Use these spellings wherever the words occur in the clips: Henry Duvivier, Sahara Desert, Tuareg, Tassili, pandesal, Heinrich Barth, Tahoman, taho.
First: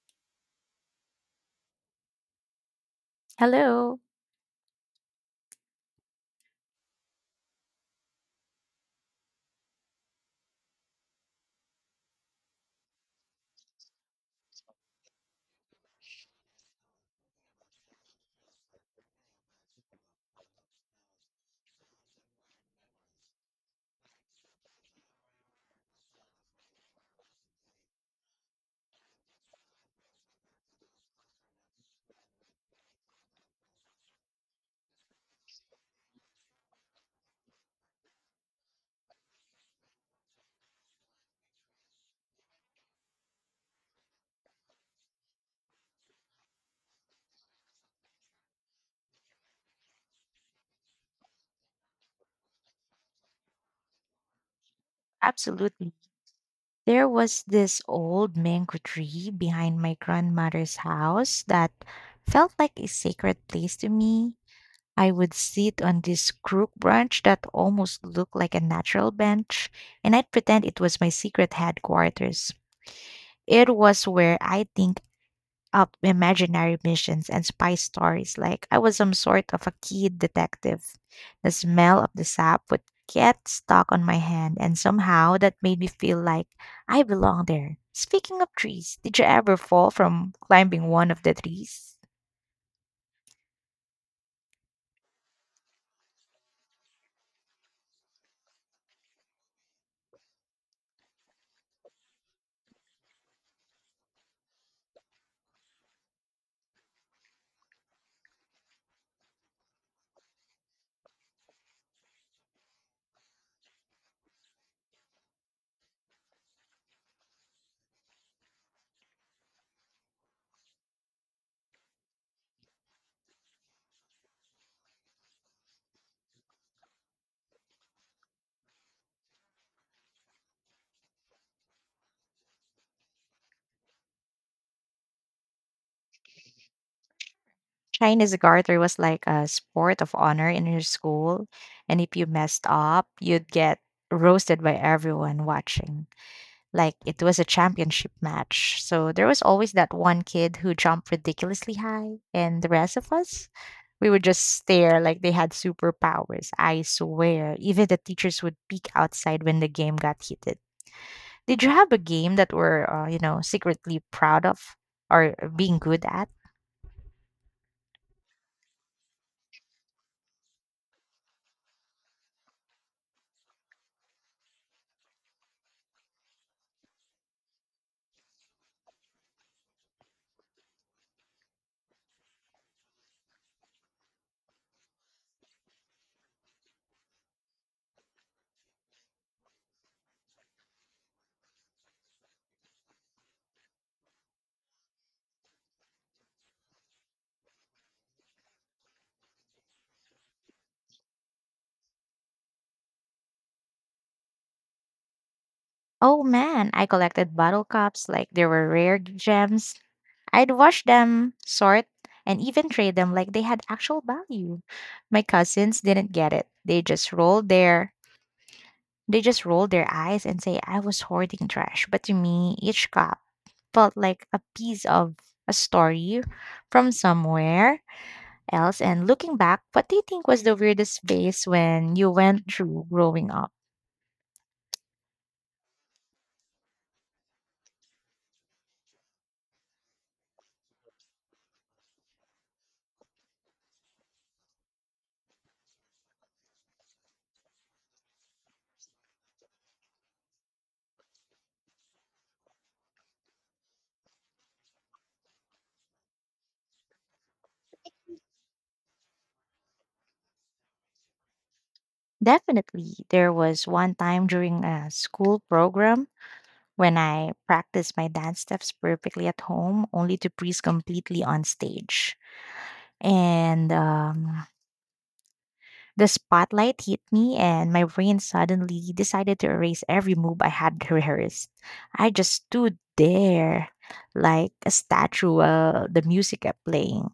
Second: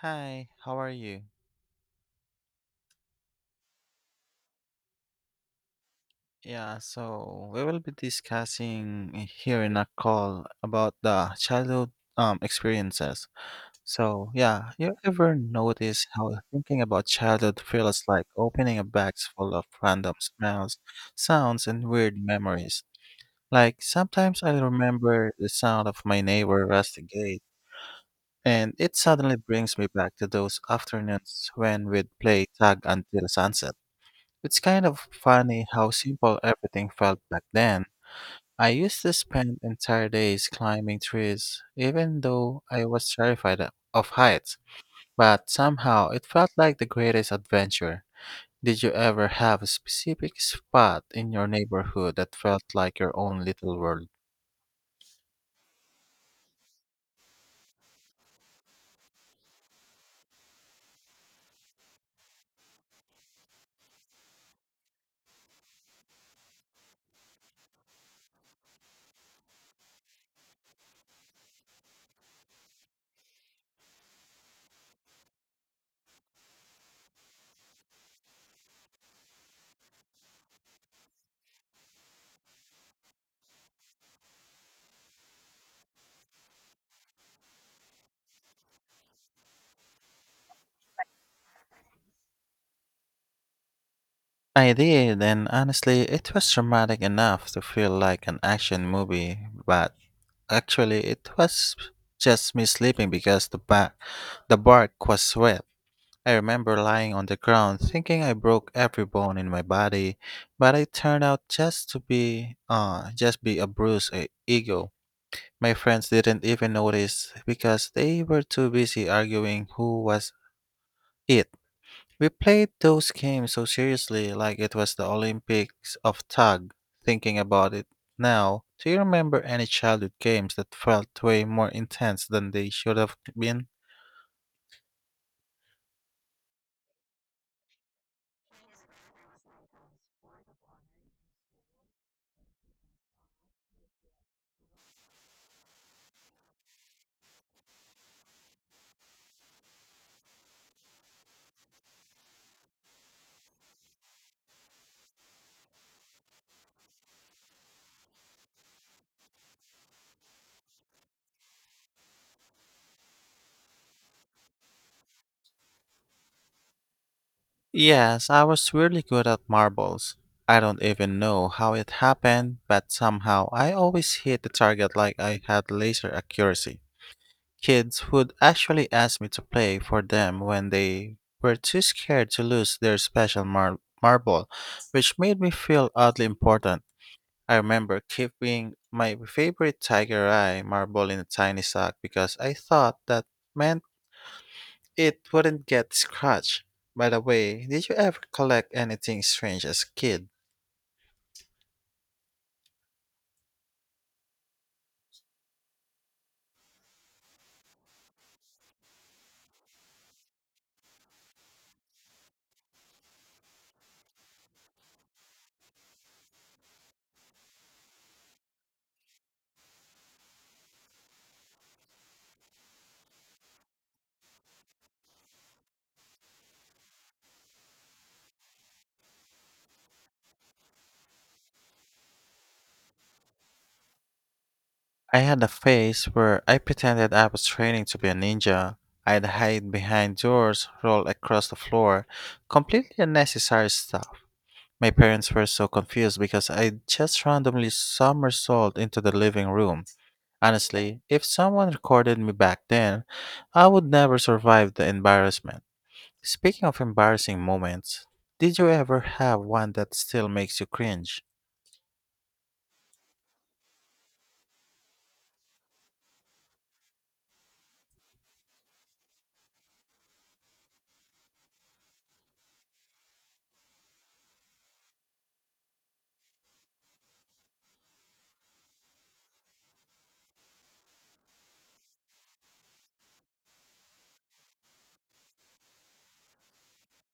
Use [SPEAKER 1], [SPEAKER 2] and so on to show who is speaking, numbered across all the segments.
[SPEAKER 1] Hi, how are you?
[SPEAKER 2] Hello.
[SPEAKER 1] Yeah, so we will be discussing here in a call about the childhood experiences. So, yeah, you ever notice how thinking about childhood feels like opening a box full of random smells, sounds, and weird memories? Like, sometimes I remember the sound of my neighbor rusty gate, and it suddenly brings me back to those afternoons when we'd play tag until sunset. It's kind of funny how simple everything felt back then. I used to spend entire days climbing trees, even though I was terrified of heights. But somehow it felt like the greatest adventure. Did you ever have a specific spot in your neighborhood that felt like your own little world?
[SPEAKER 2] Absolutely. There was this old mango tree behind my grandmother's house that felt like a sacred place to me. I would sit on this crook branch that almost looked like a natural bench, and I'd pretend it was my secret headquarters. It was where I think up imaginary missions and spy stories like I was some sort of a kid detective. The smell of the sap would get stuck on my hand, and somehow that made me feel like I belong there. Speaking of trees, did you ever fall from climbing one of the trees?
[SPEAKER 1] I did, and honestly, it was dramatic enough to feel like an action movie, but actually, it was just me sleeping because the bark was wet. I remember lying on the ground thinking I broke every bone in my body, but it turned out just to be a bruised ego. My friends didn't even notice because they were too busy arguing who was it. We played those games so seriously like it was the Olympics of tug. Thinking about it now, do you remember any childhood games that felt way more intense than they should have been?
[SPEAKER 2] Chinese garter was like a sport of honor in your school, and if you messed up, you'd get roasted by everyone watching, like it was a championship match. So there was always that one kid who jumped ridiculously high, and the rest of us, we would just stare like they had superpowers. I swear, even the teachers would peek outside when the game got heated. Did you have a game that were, secretly proud of or being good at?
[SPEAKER 1] Yes, I was really good at marbles. I don't even know how it happened, but somehow I always hit the target like I had laser accuracy. Kids would actually ask me to play for them when they were too scared to lose their special marble, which made me feel oddly important. I remember keeping my favorite tiger eye marble in a tiny sack because I thought that meant it wouldn't get scratched. By the way, did you ever collect anything strange as a kid?
[SPEAKER 2] Oh man, I collected bottle caps like they were rare gems. I'd wash them, sort, and even trade them like they had actual value. My cousins didn't get it. They just rolled their they just rolled their eyes and say I was hoarding trash. But to me, each cup felt like a piece of a story from somewhere else. And looking back, what do you think was the weirdest phase when you went through growing up?
[SPEAKER 1] I had a phase where I pretended I was training to be a ninja. I'd hide behind doors, roll across the floor, completely unnecessary stuff. My parents were so confused because I just randomly somersaulted into the living room. Honestly, if someone recorded me back then, I would never survive the embarrassment. Speaking of embarrassing moments, did you ever have one that still makes you cringe?
[SPEAKER 2] Definitely, there was one time during a school program when I practice my dance steps perfectly at home, only to freeze completely on stage. And The spotlight hit me, and my brain suddenly decided to erase every move I had rehearsed. I just stood there like a statue while the music kept playing.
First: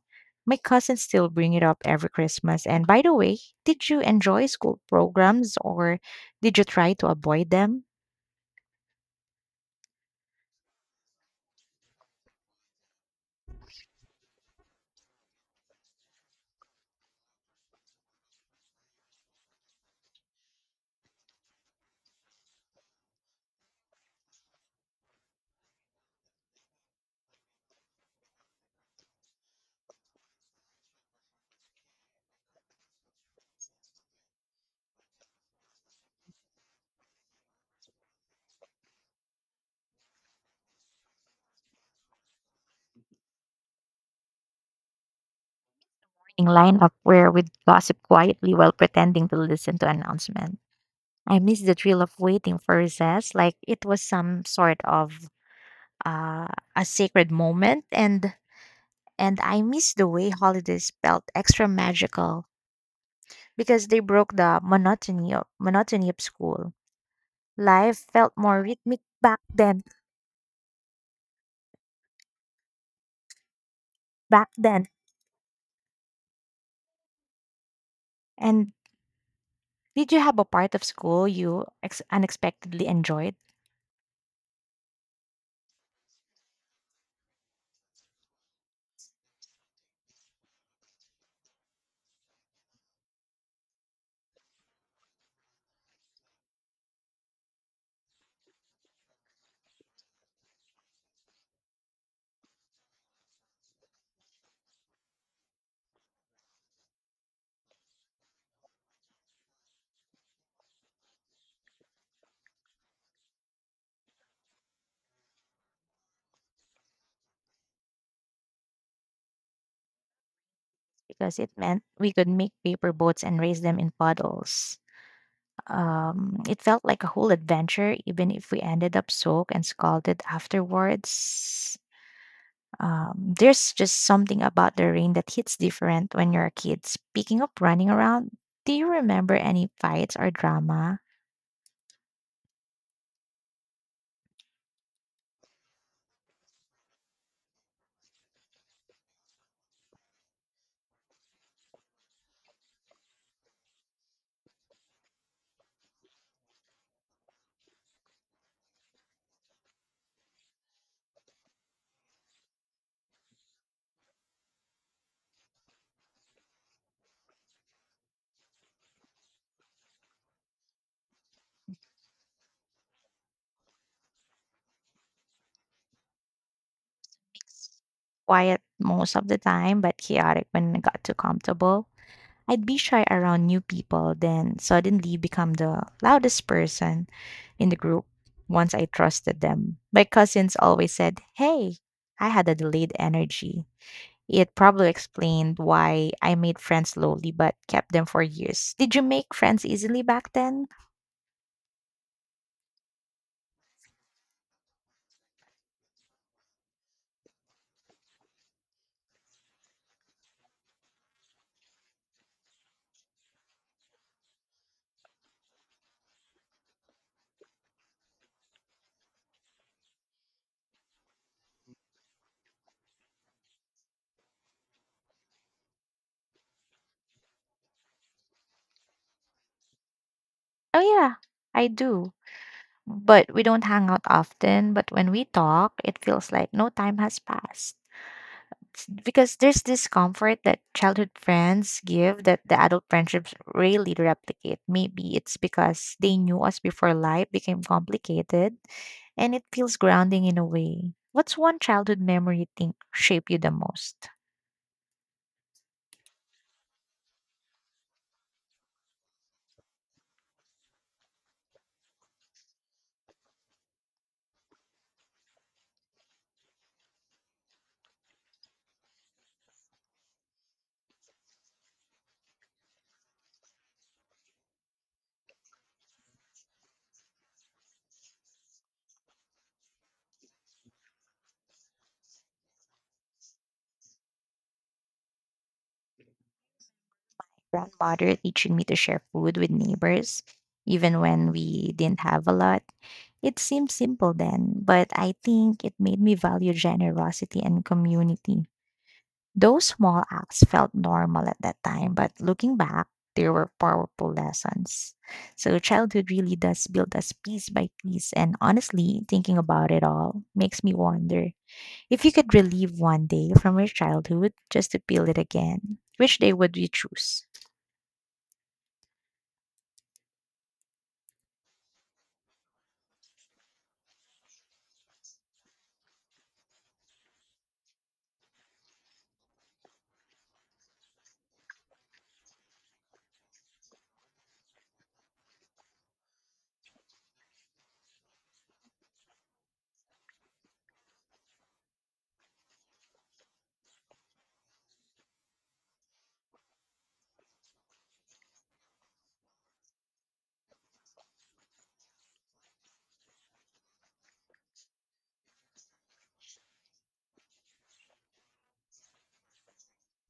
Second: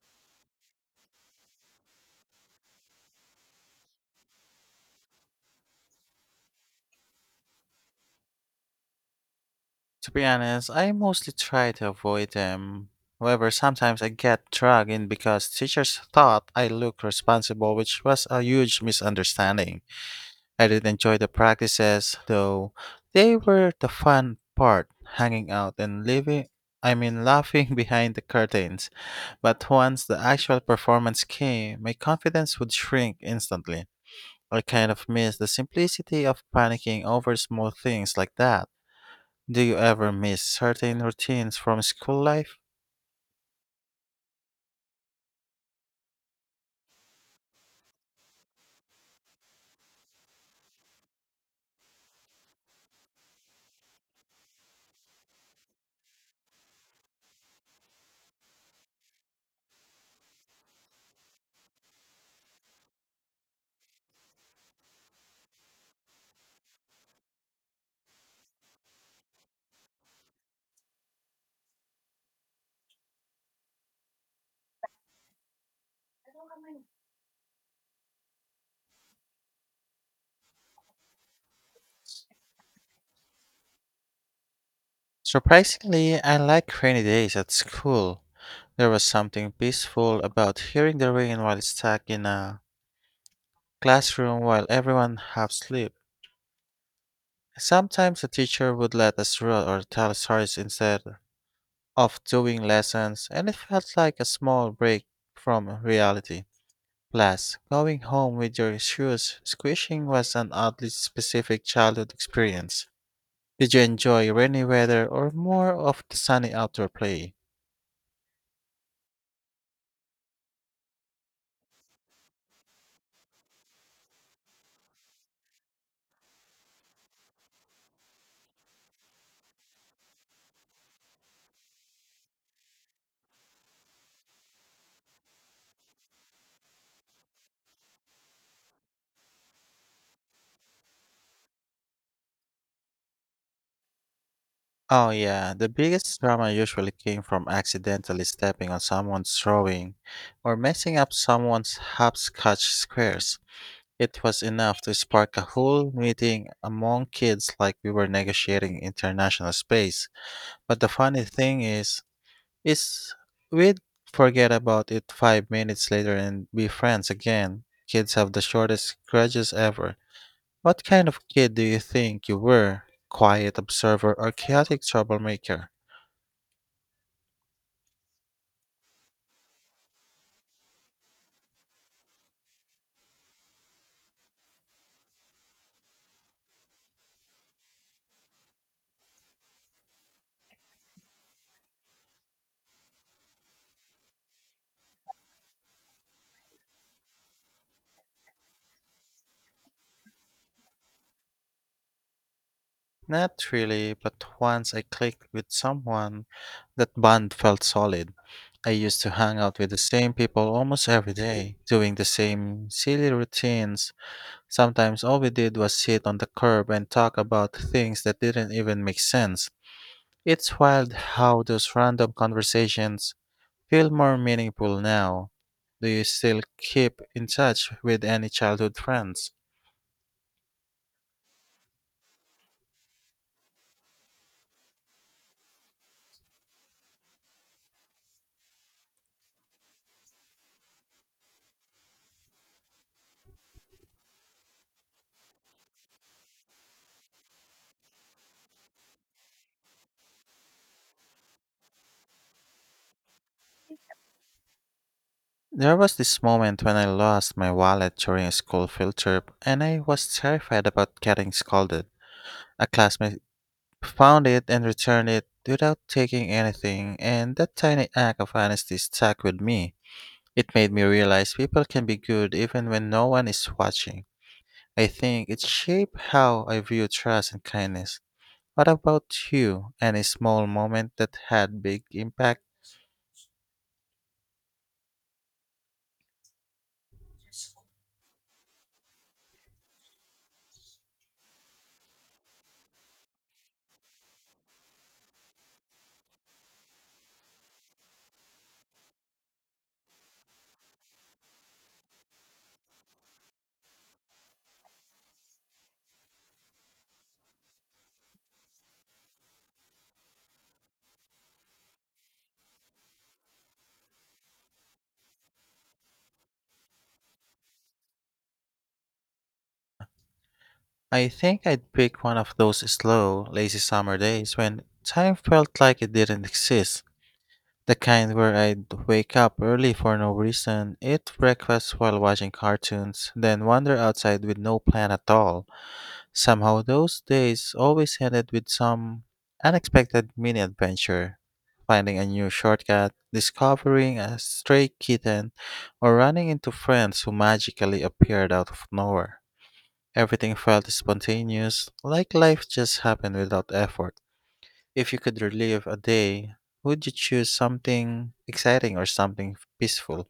[SPEAKER 2] My cousins still bring it up every Christmas. And by the way, did you enjoy school programs or did you try to avoid them?
[SPEAKER 1] To be honest, I mostly try to avoid them. However, sometimes I get dragged in because teachers thought I looked responsible, which was a huge misunderstanding. I did enjoy the practices, though they were the fun part, hanging out and living I mean laughing behind the curtains. But once the actual performance came, my confidence would shrink instantly. I kind of miss the simplicity of panicking over small things like that. Do you ever miss certain routines from school life?
[SPEAKER 2] Line up, where we'd gossip quietly while pretending to listen to announcement. I miss the thrill of waiting for recess, like it was some sort of uh, a sacred moment, and I miss the way holidays felt extra magical because they broke the monotony of school. Life felt more rhythmic back then. Back then, and Did you have a part of school you unexpectedly enjoyed?
[SPEAKER 1] Surprisingly, I like rainy days at school. There was something peaceful about hearing the rain while stuck in a classroom while everyone half sleep. Sometimes the teacher would let us run or tell stories instead of doing lessons, and it felt like a small break from reality. Plus, going home with your shoes squishing was an oddly specific childhood experience. Did you enjoy rainy weather or more of the sunny outdoor play?
[SPEAKER 2] Because it meant we could make paper boats and raise them in puddles. It felt like a whole adventure, even if we ended up soaked and scalded afterwards. There's just something about the rain that hits different when you're a kid. Speaking of running around, do you remember any fights or drama?
[SPEAKER 1] Oh yeah, the biggest drama usually came from accidentally stepping on someone's drawing or messing up someone's hopscotch squares. It was enough to spark a whole meeting among kids like we were negotiating international space. But the funny thing is, we'd forget about it 5 minutes later and be friends again. Kids have the shortest grudges ever. What kind of kid do you think you were? Quiet observer or chaotic troublemaker?
[SPEAKER 2] Quiet most of the time, but chaotic when I got too comfortable. I'd be shy around new people, then suddenly become the loudest person in the group once I trusted them. My cousins always said, "Hey, I had a delayed energy." It probably explained why I made friends slowly but kept them for years. Did you make friends easily back then?
[SPEAKER 1] Not really, but once I clicked with someone, that bond felt solid. I used to hang out with the same people almost every day, doing the same silly routines. Sometimes all we did was sit on the curb and talk about things that didn't even make sense. It's wild how those random conversations feel more meaningful now. Do you still keep in touch with any childhood friends?
[SPEAKER 2] Oh, yeah, I do. But we don't hang out often. But when we talk, it feels like no time has passed. It's because there's this comfort that childhood friends give that the adult friendships rarely replicate. Maybe it's because they knew us before life became complicated and it feels grounding in a way. What's one childhood memory you think shaped you the most?
[SPEAKER 1] There was this moment when I lost my wallet during a school field trip and I was terrified about getting scolded. A classmate found it and returned it without taking anything, and that tiny act of honesty stuck with me. It made me realize people can be good even when no one is watching. I think it shaped how I view trust and kindness. What about you? Any small moment that had big impact?
[SPEAKER 2] Grandmother teaching me to share food with neighbors, even when we didn't have a lot. It seemed simple then, but I think it made me value generosity and community. Those small acts felt normal at that time, but looking back, they were powerful lessons. So childhood really does build us piece by piece, and honestly, thinking about it all makes me wonder, if you could relive one day from your childhood just to feel it again, which day would you choose?
[SPEAKER 1] I think I'd pick one of those slow, lazy summer days when time felt like it didn't exist. The kind where I'd wake up early for no reason, eat breakfast while watching cartoons, then wander outside with no plan at all. Somehow those days always ended with some unexpected mini adventure. Finding a new shortcut, discovering a stray kitten, or running into friends who magically appeared out of nowhere. Everything felt spontaneous, like life just happened without effort. If you could relive a day, would you choose something exciting or something peaceful?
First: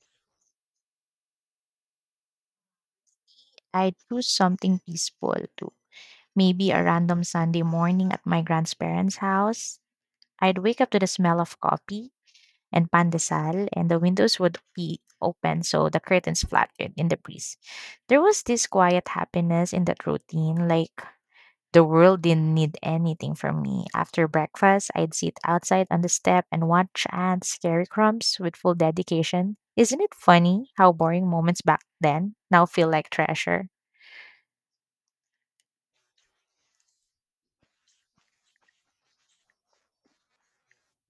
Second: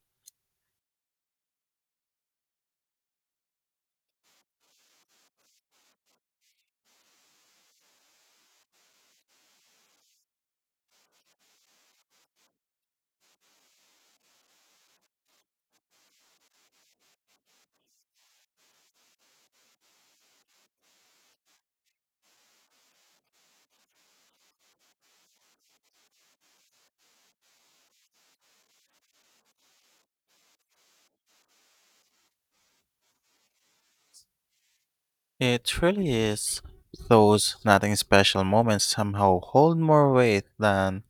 [SPEAKER 2] I'd choose something peaceful too. Maybe a random Sunday morning at my grandparents' house. I'd wake up to the smell of coffee and pandesal, and the windows would be open so the curtains fluttered in the breeze. There was this quiet happiness in that routine, like the world didn't need anything from me. After breakfast, I'd sit outside on the step and watch ants carry crumbs with full dedication. Isn't it funny how boring moments back then now feel like treasure?
[SPEAKER 1] It really is. Those nothing special moments somehow hold more weight than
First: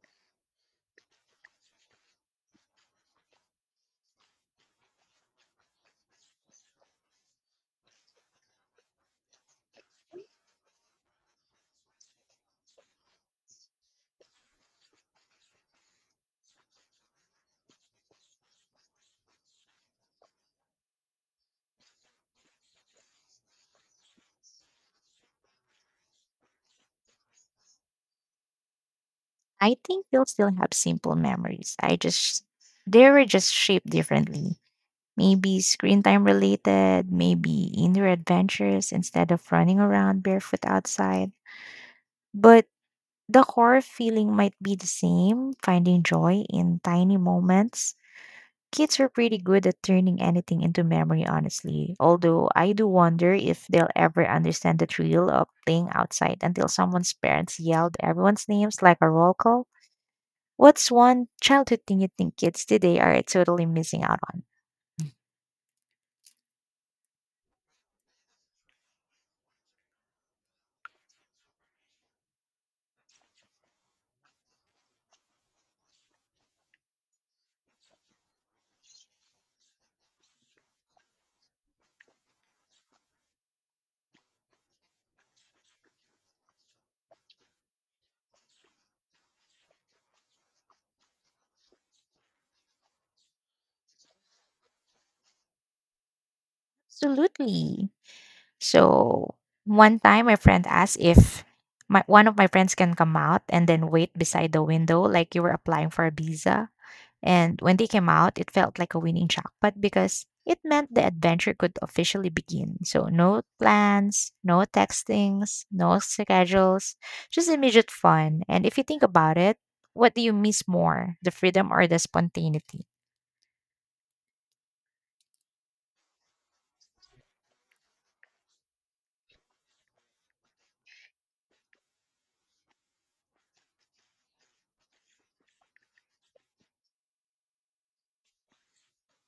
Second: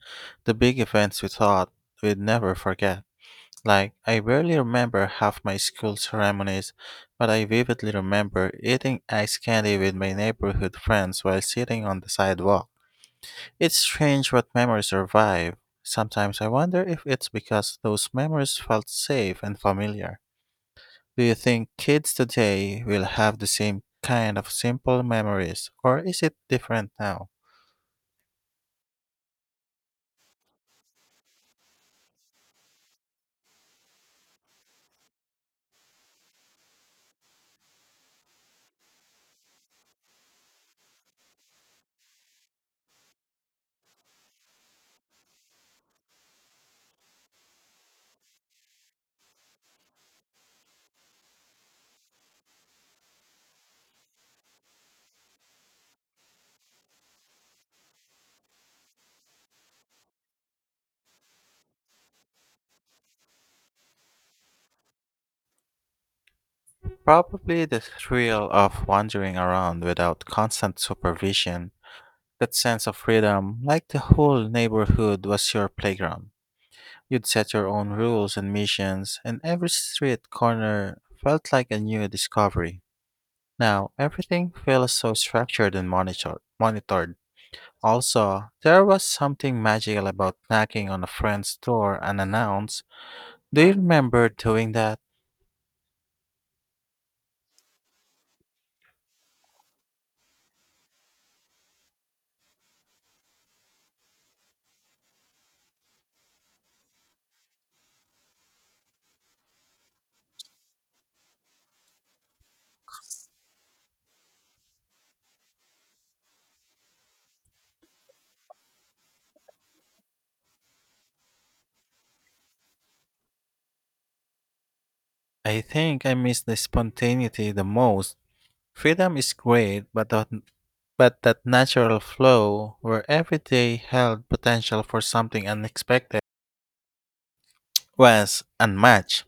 [SPEAKER 1] the big events we thought we'd never forget. Like, I barely remember half my school ceremonies, but I vividly remember eating ice candy with my neighborhood friends while sitting on the sidewalk. It's strange what memories survive. Sometimes I wonder if it's because those memories felt safe and familiar. Do you think kids today will have the same kind of simple memories, or is it different now?
[SPEAKER 2] I think we'll still have simple memories. I just They were just shaped differently. Maybe screen time related, maybe indoor adventures instead of running around barefoot outside. But the core feeling might be the same, finding joy in tiny moments. Kids are pretty good at turning anything into memory, honestly. Although I do wonder if they'll ever understand the thrill of playing outside until someone's parents yelled everyone's names like a roll call. What's one childhood thing you think kids today are totally missing out on?
[SPEAKER 1] Probably the thrill of wandering around without constant supervision, that sense of freedom, like the whole neighborhood was your playground. You'd set your own rules and missions, and every street corner felt like a new discovery. Now, everything feels so structured and monitored. Also, there was something magical about knocking on a friend's door unannounced. Do you remember doing that?
[SPEAKER 2] Absolutely. So one time my friend asked if my one of my friends can come out and then wait beside the window like you were applying for a visa. And when they came out, it felt like a winning jackpot because it meant the adventure could officially begin. So no plans, no textings, no schedules, just immediate fun. And if you think about it, what do you miss more, the freedom or the spontaneity?
[SPEAKER 1] I think I miss the spontaneity the most. Freedom is great, but that natural flow where every day held potential for something unexpected was unmatched.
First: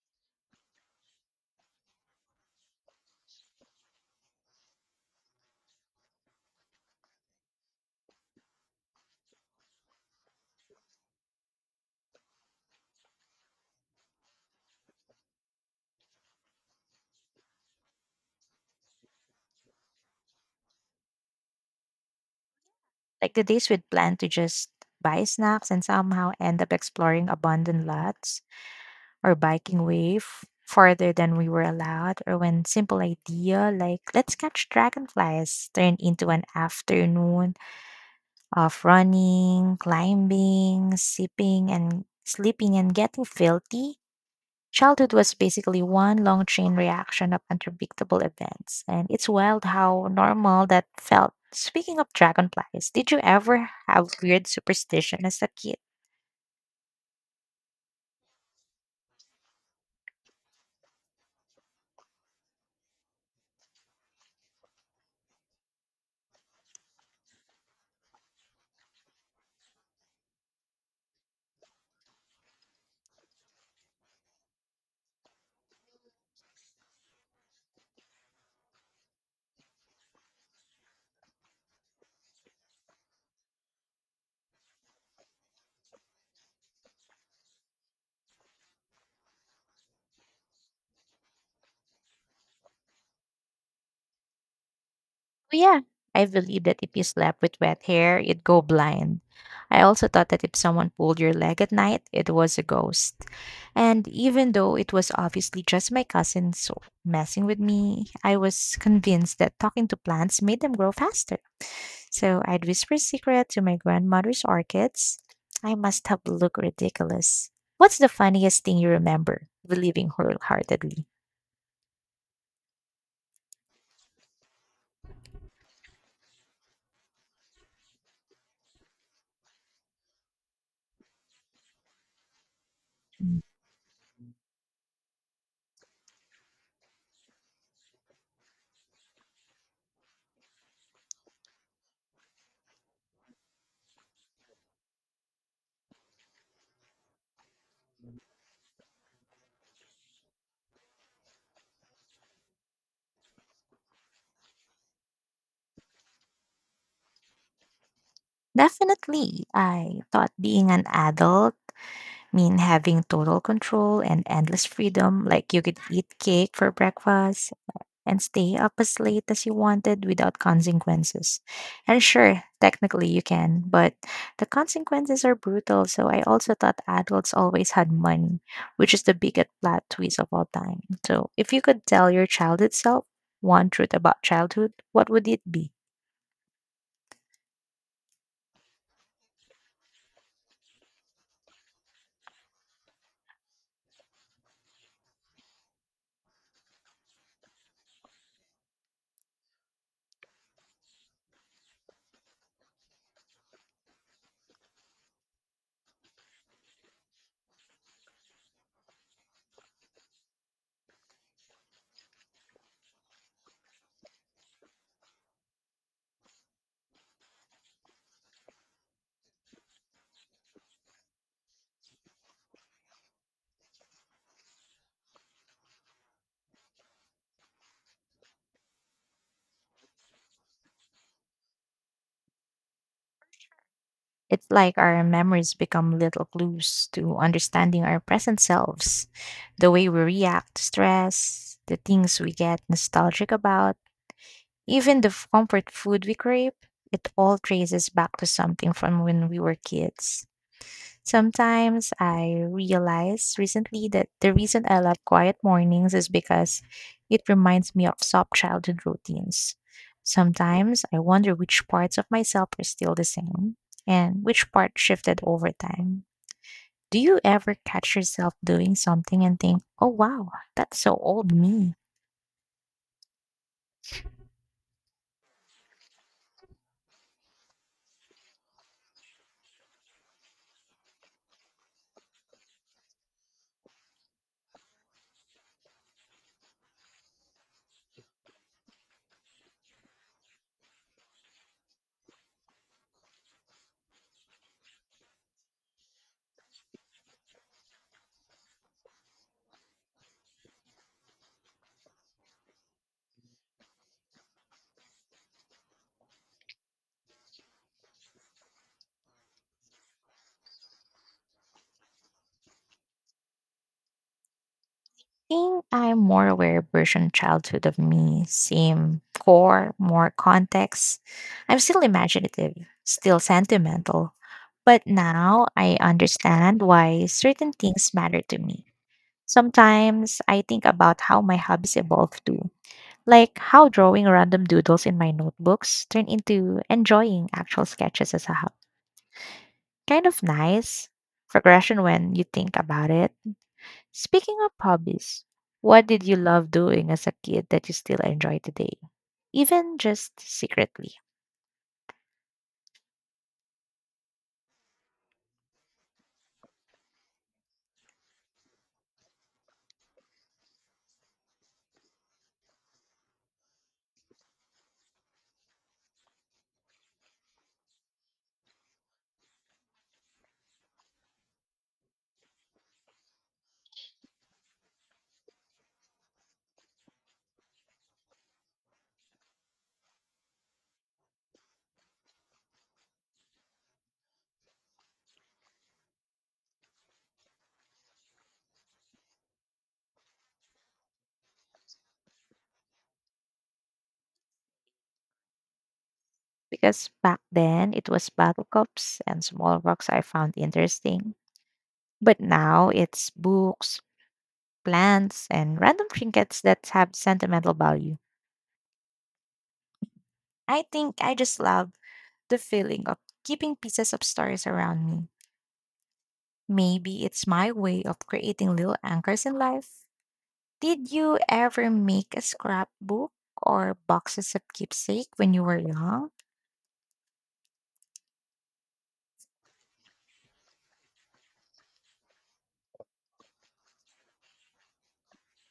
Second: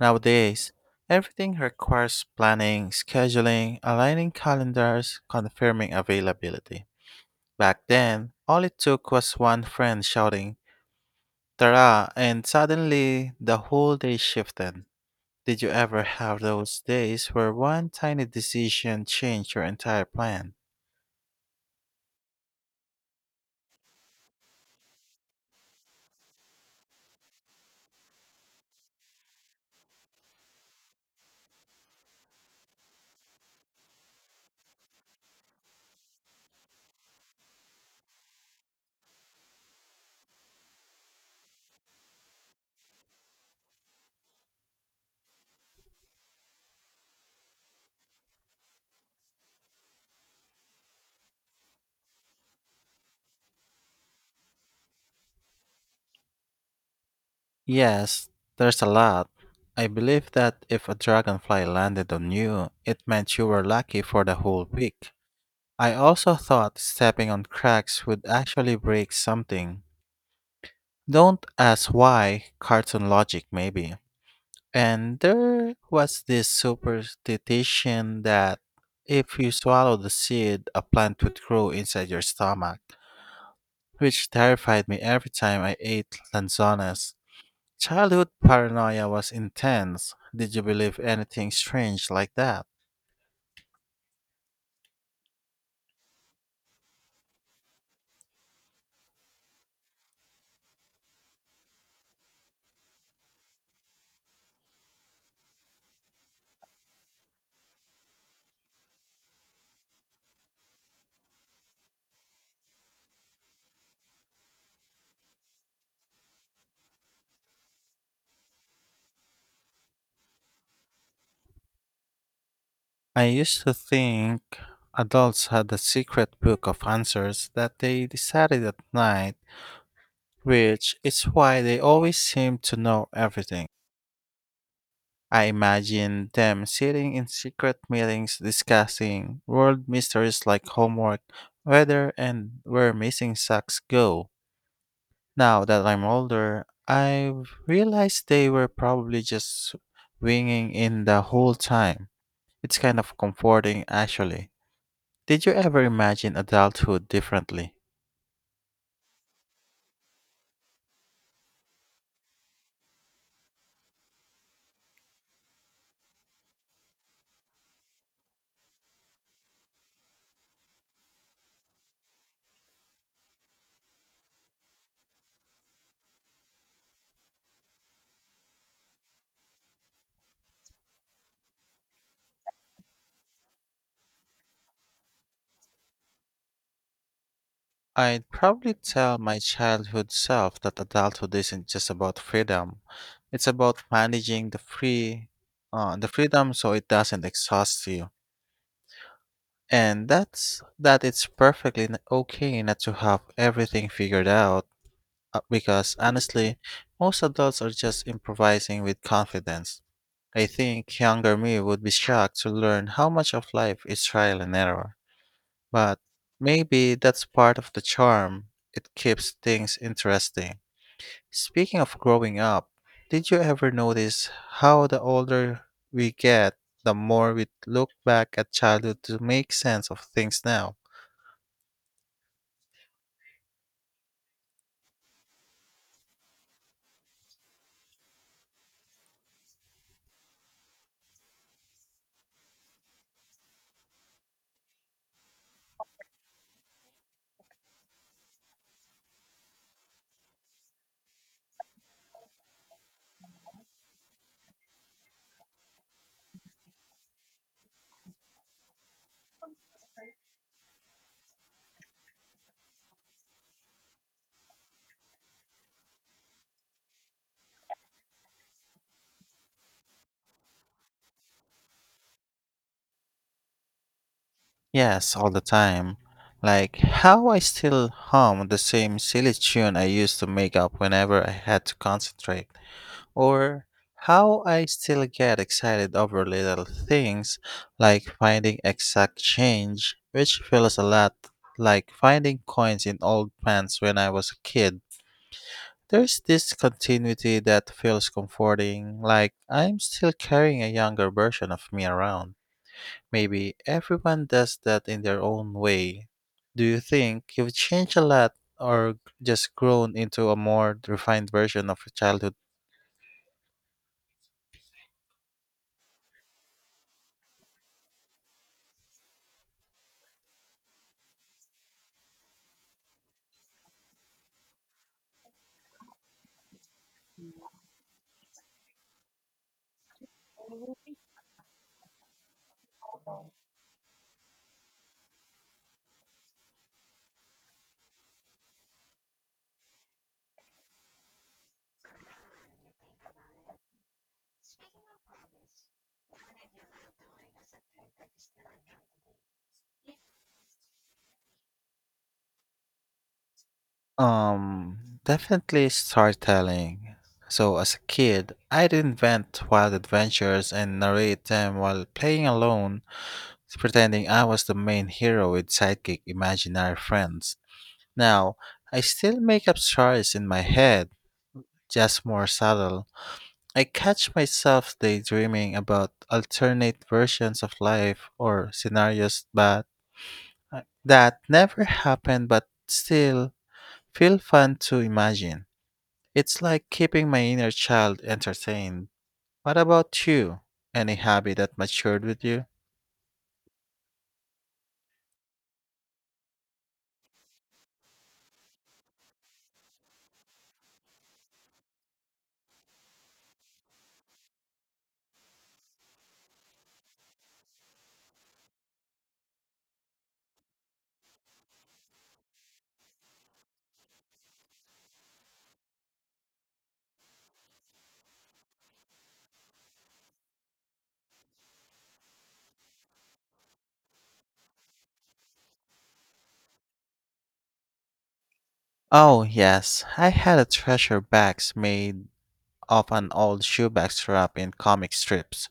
[SPEAKER 1] Nowadays, everything requires planning, scheduling, aligning calendars, confirming availability. Back then, all it took was one friend shouting, Tara, and suddenly the whole day shifted. Did you ever have those days where one tiny decision changed your entire plan?
[SPEAKER 2] Like the days we'd plan to just buy snacks and somehow end up exploring abandoned lots or biking way farther than we were allowed, or when simple idea like let's catch dragonflies turned into an afternoon of running, climbing, sipping, and sleeping and getting filthy. Childhood was basically one long chain reaction of unpredictable events, and it's wild how normal that felt. Speaking of dragonflies, did you ever have weird superstition as a kid?
[SPEAKER 1] Yes, there's a lot. I believe that if a dragonfly landed on you, it meant you were lucky for the whole week. I also thought stepping on cracks would actually break something. Don't ask why, cartoon logic maybe. And there was this superstition that if you swallow the seed, a plant would grow inside your stomach, which terrified me every time I ate lanzones. Childhood paranoia was intense. Did you believe anything strange like that?
[SPEAKER 2] Oh, yeah, I believed that if you slept with wet hair, you'd go blind. I also thought that if someone pulled your leg at night, it was a ghost. And even though it was obviously just my cousins messing with me, I was convinced that talking to plants made them grow faster. So I'd whisper secret to my grandmother's orchids. I must have looked ridiculous. What's the funniest thing you remember? Believing wholeheartedly.
[SPEAKER 1] I used to think adults had a secret book of answers that they decided at night, which is why they always seem to know
[SPEAKER 2] Mm.
[SPEAKER 1] everything. I imagine them sitting in secret meetings discussing world mysteries like homework, weather, and where missing socks go. Now that I'm older, I've realized they were probably just winging in the whole time. It's kind of comforting, actually. Did you ever imagine adulthood differently?
[SPEAKER 2] Definitely, I thought being an adult mean having total control and endless freedom, like you could eat cake for breakfast, and stay up as late as you wanted without consequences. And sure, technically you can, but the consequences are brutal, so I also thought adults always had money, which is the biggest plot twist of all time. So if you could tell your childhood self one truth about childhood, what would it be?
[SPEAKER 1] I'd probably tell my childhood self that adulthood isn't just about freedom. It's about managing the freedom so it doesn't exhaust you. And that's that it's perfectly okay not to have everything figured out because honestly, most adults are just improvising with confidence. I think younger me would be shocked to learn how much of life is trial and error. But maybe that's part of the charm. It keeps things interesting. Speaking of growing up, did you ever notice how the older we get, the more we look back at childhood to make sense of things now?
[SPEAKER 2] It's like our memories become little clues to understanding our present selves, the way we react to stress, the things we get nostalgic about, even the comfort food we crave, it all traces back to something from when we were kids. Sometimes I realized recently that the reason I love quiet mornings is because it reminds me of soft childhood routines. Sometimes I wonder which parts of myself are still the same and which part shifted over time. Do you ever catch yourself doing something and think, oh wow, that's so old me?
[SPEAKER 1] Yes, all the time. Like how I still hum the same silly tune I used to make up whenever I had to concentrate, or how I still get excited over little things like finding exact change, which feels a lot like finding coins in old pants when I was a kid. There's this continuity that feels comforting, like I'm still carrying a younger version of me around. Maybe everyone does that in their own way. Do you think you've changed a lot or just grown into a more refined version of your childhood?
[SPEAKER 2] Think I'm more aware version childhood of me, same core, more context. I'm still imaginative, still sentimental, but now I understand why certain things matter to me. Sometimes I think about how my hobbies evolve too, like how drawing random doodles in my notebooks turned into enjoying actual sketches as a hobby. Kind of nice progression when you think about it. Speaking of hobbies, what did you love doing as a kid that you still enjoy today? Even just secretly.
[SPEAKER 1] Definitely storytelling. So as a kid, I'd invent wild adventures and narrate them while playing alone, pretending I was the main hero with sidekick imaginary friends. Now, I still make up stories in my head, just more subtle. I catch myself daydreaming about alternate versions of life or scenarios that never happened but still feel fun to imagine. It's like keeping my inner child entertained. What about you? Any hobby that matured with you?
[SPEAKER 2] Because back then it was battle cups and small rocks I found interesting. But now it's books, plants, and random trinkets that have sentimental value. I think I just love the feeling of keeping pieces of stories around me. Maybe it's my way of creating little anchors in life. Did you ever make a scrapbook or boxes of keepsake when you were young?
[SPEAKER 1] Oh, yes. I had a treasure box made of an old shoebox wrapped in comic strips.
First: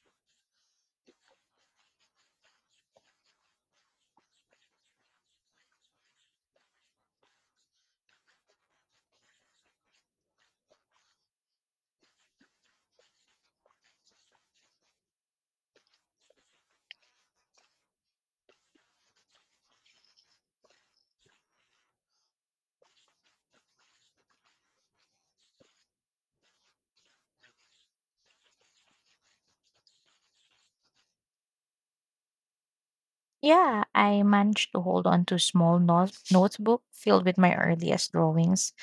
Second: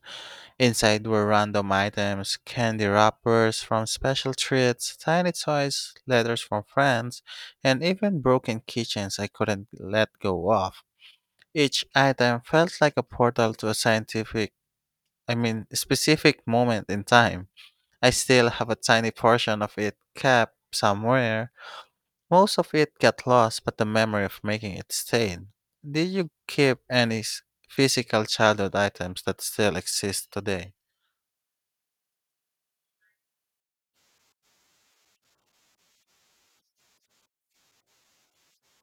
[SPEAKER 1] Inside were random items, candy wrappers from special treats, tiny toys, letters from friends, and even broken keychains I couldn't let go of. Each item felt like a portal to a specific moment in time. I still have a tiny portion of it kept somewhere. Most of it got lost, but the memory of making it stayed. Did you keep any physical childhood items that still exist today?
[SPEAKER 2] Yeah, I managed to hold on to a small notebook filled with my earliest drawings.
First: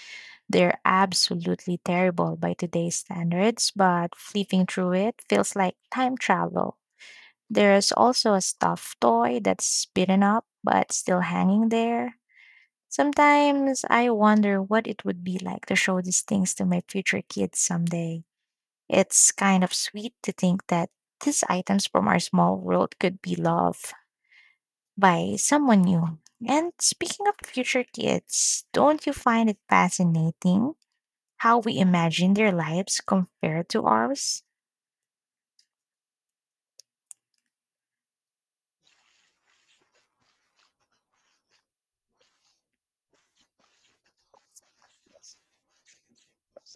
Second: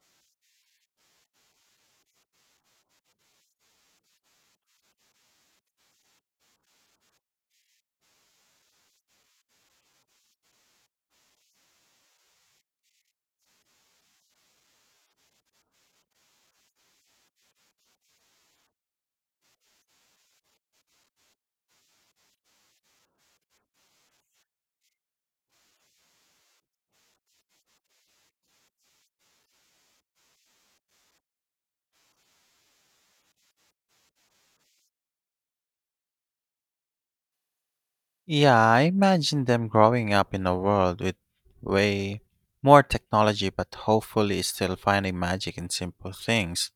[SPEAKER 2] They're absolutely terrible by today's standards, but flipping through it feels like time travel. There's also a stuffed toy that's beaten up but still hanging there. Sometimes I wonder what it would be like to show these things to my future kids someday. It's kind of sweet to think that these items from our small world could be loved by someone new. And speaking of future kids, don't you find it fascinating how we imagine their lives compared to ours?
[SPEAKER 1] Yeah, I imagine them growing up in a world with way more technology, but hopefully still finding magic in simple things.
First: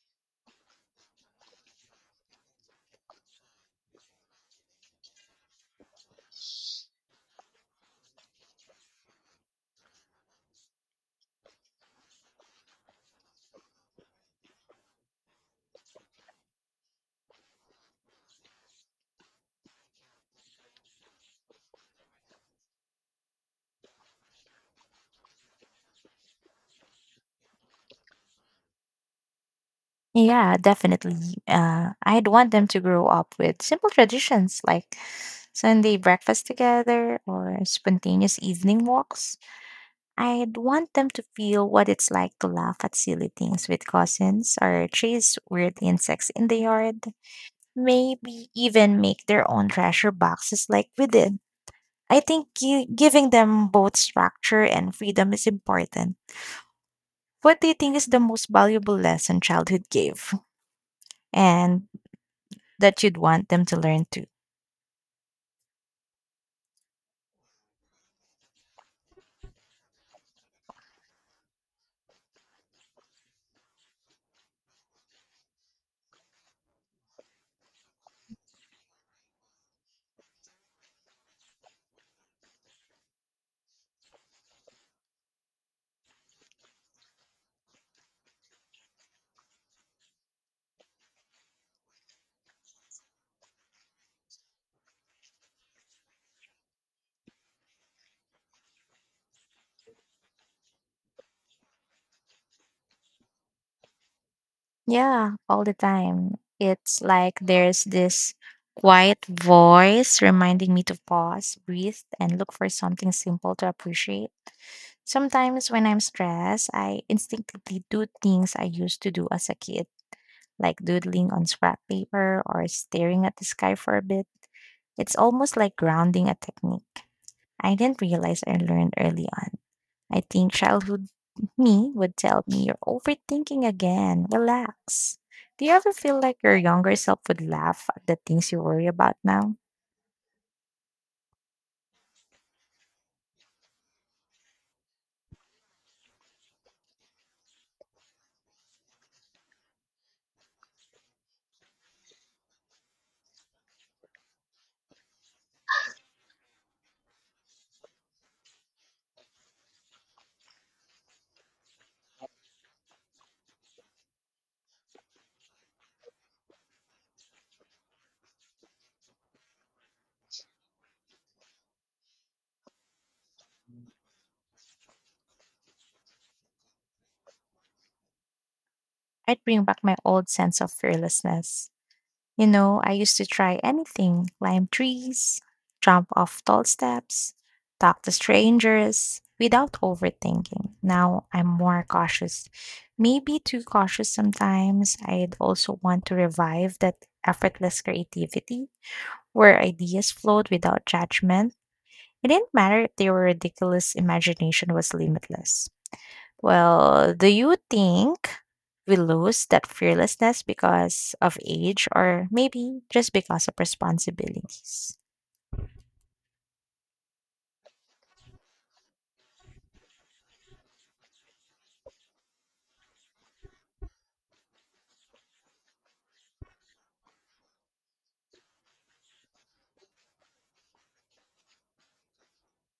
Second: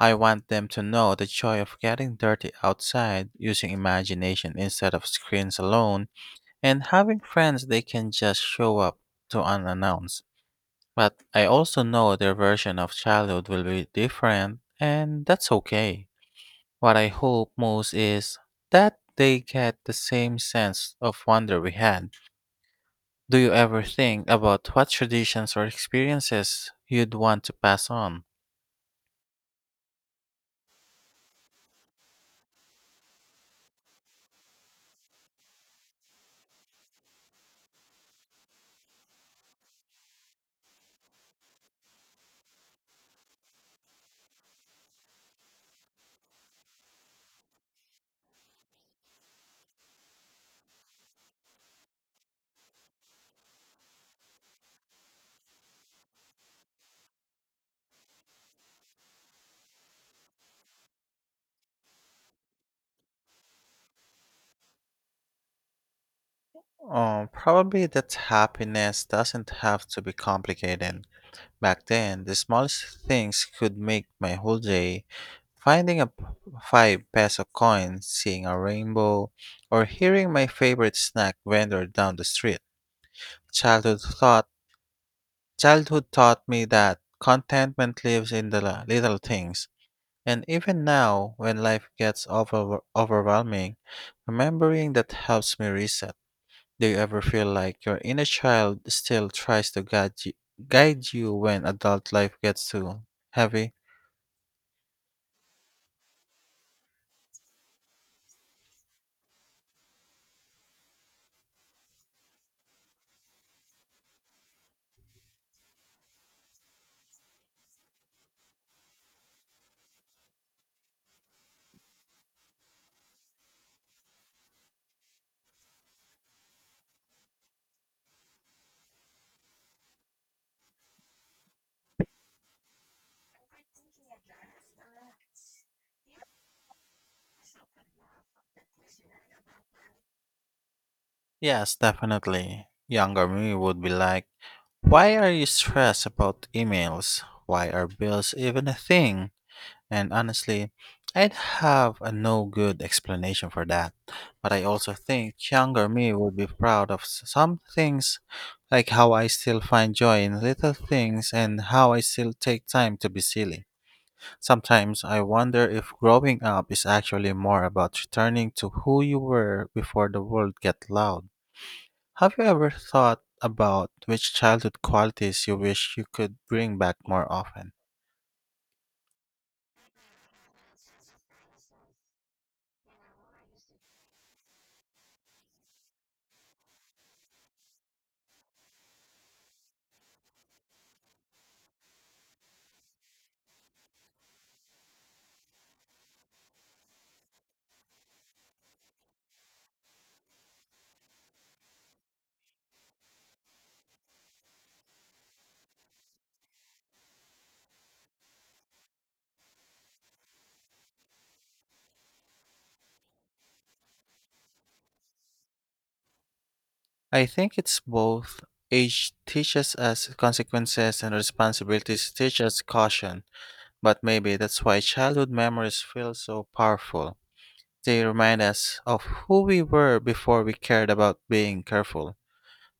[SPEAKER 1] I want them to know the joy of getting dirty outside using imagination instead of screens alone. And having friends they can just show up to unannounced. But I also know their version of childhood will be different, and that's okay. What I hope most is that they get the same sense of wonder we had. Do you ever think about what traditions or experiences you'd want to pass on?
[SPEAKER 2] Yeah, definitely. I'd want them to grow up with simple traditions like Sunday breakfast together or spontaneous evening walks. I'd want them to feel what it's like to laugh at silly things with cousins or chase weird insects in the yard. Maybe even make their own treasure boxes like we did. I think giving them both structure and freedom is important. What do you think is the most valuable lesson childhood gave and that you'd want them to learn too?
[SPEAKER 1] Probably that happiness doesn't have to be complicated. Back then, the smallest things could make my whole day. Finding a 5 peso coin, seeing a rainbow, or hearing my favorite snack vendor down the street. Childhood thought Childhood taught me that contentment lives in the little things. And even now, when life gets overwhelming, remembering that helps me reset. Do you ever feel like your inner child still tries to guide you when adult life gets too heavy?
[SPEAKER 2] Yeah, all the time. It's like there's this quiet voice reminding me to pause, breathe, and look for something simple to appreciate. Sometimes when I'm stressed, I instinctively do things I used to do as a kid, like doodling on scrap paper or staring at the sky for a bit. It's almost like grounding a technique I didn't realize I learned early on. I think childhood me would tell me, "You're overthinking again. Relax." Do you ever feel like your younger self would laugh at the things you worry about now?
[SPEAKER 1] Yes, definitely. Younger me would be like, why are you stressed about emails? Why are bills even a thing? And honestly, I'd have a no good explanation for that. But I also think younger me would be proud of some things, like how I still find joy in little things and how I still take time to be silly. Sometimes I wonder if growing up is actually more about returning to who you were before the world got loud. Have you ever thought about which childhood qualities you wish you could bring back more often?
[SPEAKER 2] I'd bring back my old sense of fearlessness. You know, I used to try anything, climb trees, jump off tall steps, talk to strangers without overthinking. Now I'm more cautious, maybe too cautious sometimes. I'd also want to revive that effortless creativity where ideas flowed without judgment. It didn't matter if they were ridiculous, imagination was limitless. Well, do you think we lose that fearlessness because of age or maybe just because of responsibilities?
[SPEAKER 1] I think it's both. Age teaches us consequences and responsibilities teach us caution, but maybe that's why childhood memories feel so powerful. They remind us of who we were before we cared about being careful.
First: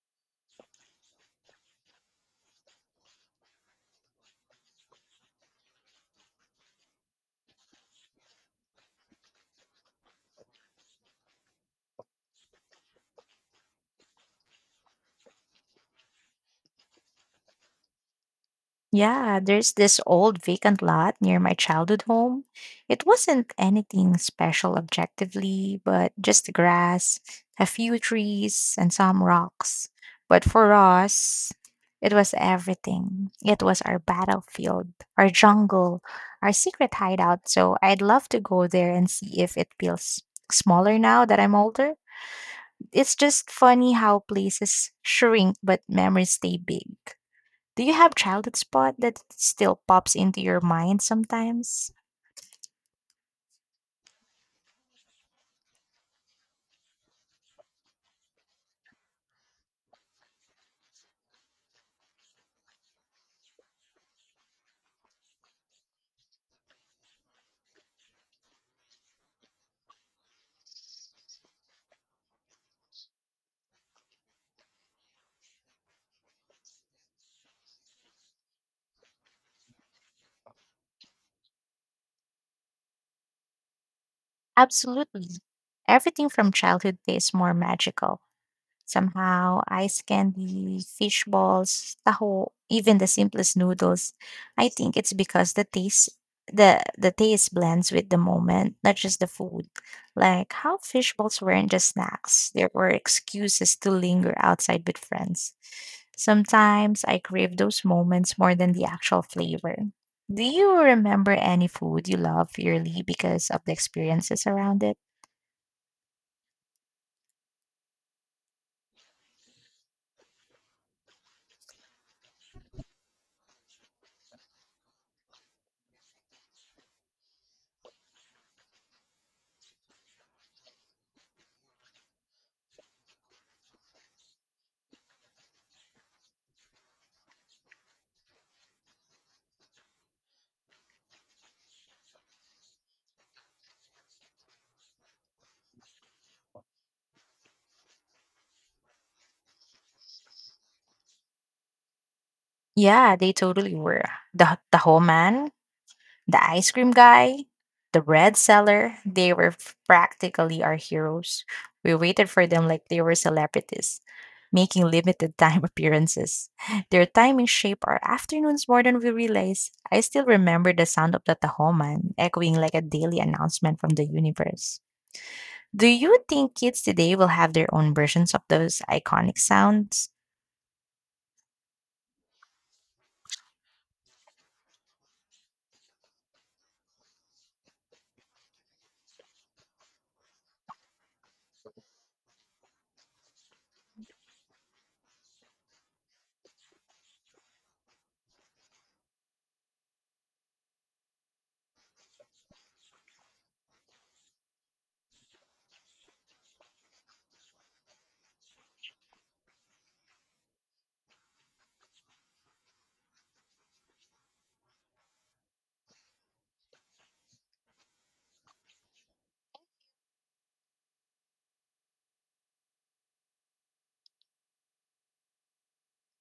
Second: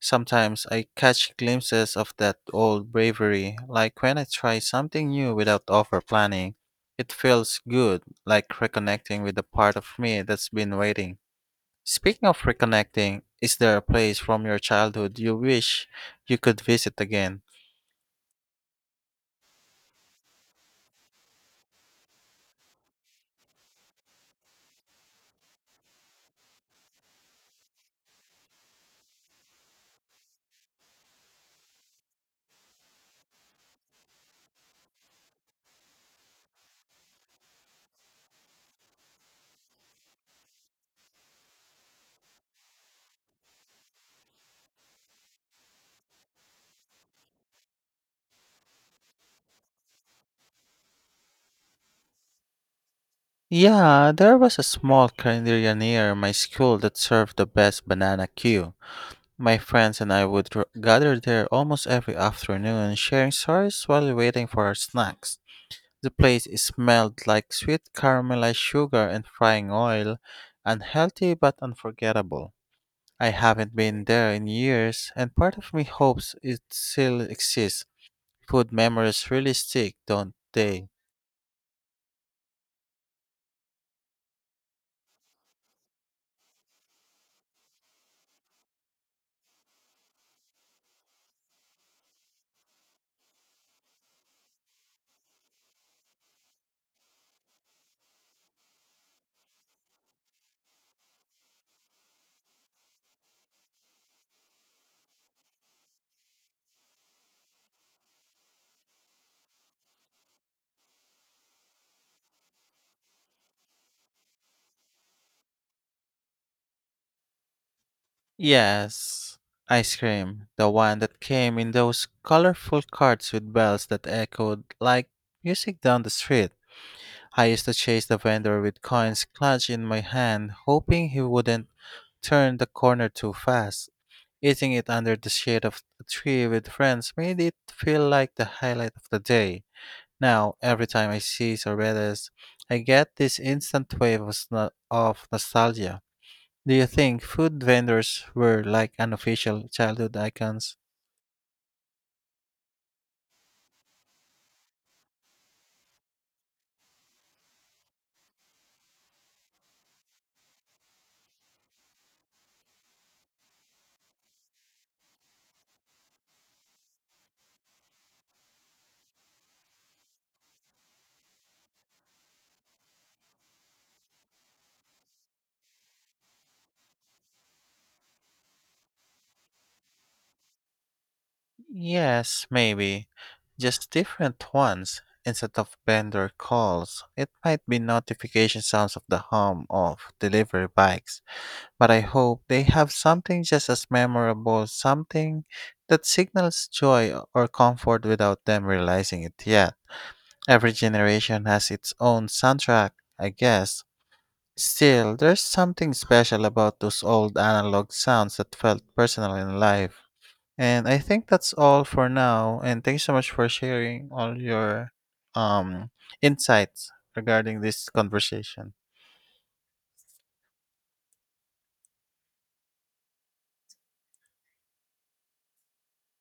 [SPEAKER 1] Sometimes I catch glimpses of that old bravery, like when I try something new without over planning. It feels good, like reconnecting with the part of me that's been waiting. Speaking of reconnecting, is there a place from your childhood you wish you could visit again?
[SPEAKER 2] Yeah, there's this old vacant lot near my childhood home. It wasn't anything special objectively, but just grass, a few trees, and some rocks. But for us, it was everything. It was our battlefield, our jungle, our secret hideout. So I'd love to go there and see if it feels smaller now that I'm older. It's just funny how places shrink, but memories stay big. Do you have childhood spot that still pops into your mind sometimes?
[SPEAKER 1] Yeah, there was a small cannery near my school that served the best banana queue. My friends and I would gather there almost every afternoon, sharing stories while waiting for our snacks. The place smelled like sweet caramelized sugar and frying oil, unhealthy but unforgettable. I haven't been there in years, and part of me hopes it still exists. Food memories really stick, don't they?
[SPEAKER 2] Absolutely. Everything from childhood tastes more magical. Somehow, ice candy, fish balls, taho, even the simplest noodles. I think it's because the taste blends with the moment, not just the food. Like how fish balls weren't just snacks. There were excuses to linger outside with friends. Sometimes I crave those moments more than the actual flavor. Do you remember any food you love purely because of the experiences around it?
[SPEAKER 1] Yes, ice cream, the one that came in those colorful carts with bells that echoed like music down the street. I used to chase the vendor with coins clutched in my hand, hoping he wouldn't turn the corner too fast. Eating it under the shade of a tree with friends made it feel like the highlight of the day. Now, every time I see sorbetes, I get this instant wave of, of nostalgia. Do you think food vendors were like unofficial childhood icons?
[SPEAKER 2] Yeah, they totally were. The whole man The ice cream guy, the bread seller, they were practically our heroes. We waited for them like they were celebrities, making limited time appearances. Their timing shaped our afternoons more than we realized. I still remember the sound of the Tahoman echoing like a daily announcement from the universe. Do you think kids today will have their own versions of those iconic sounds?
[SPEAKER 1] Yes, maybe. Just different ones. Instead of vendor calls, it might be notification sounds of the hum of delivery bikes. But I hope they have something just as memorable, something that signals joy or comfort without them realizing it yet. Every generation has its own soundtrack, I guess. Still, there's something special about those old analog sounds that felt personal in life. And I think that's all for now. And thanks so much for sharing all your um, insights regarding this conversation.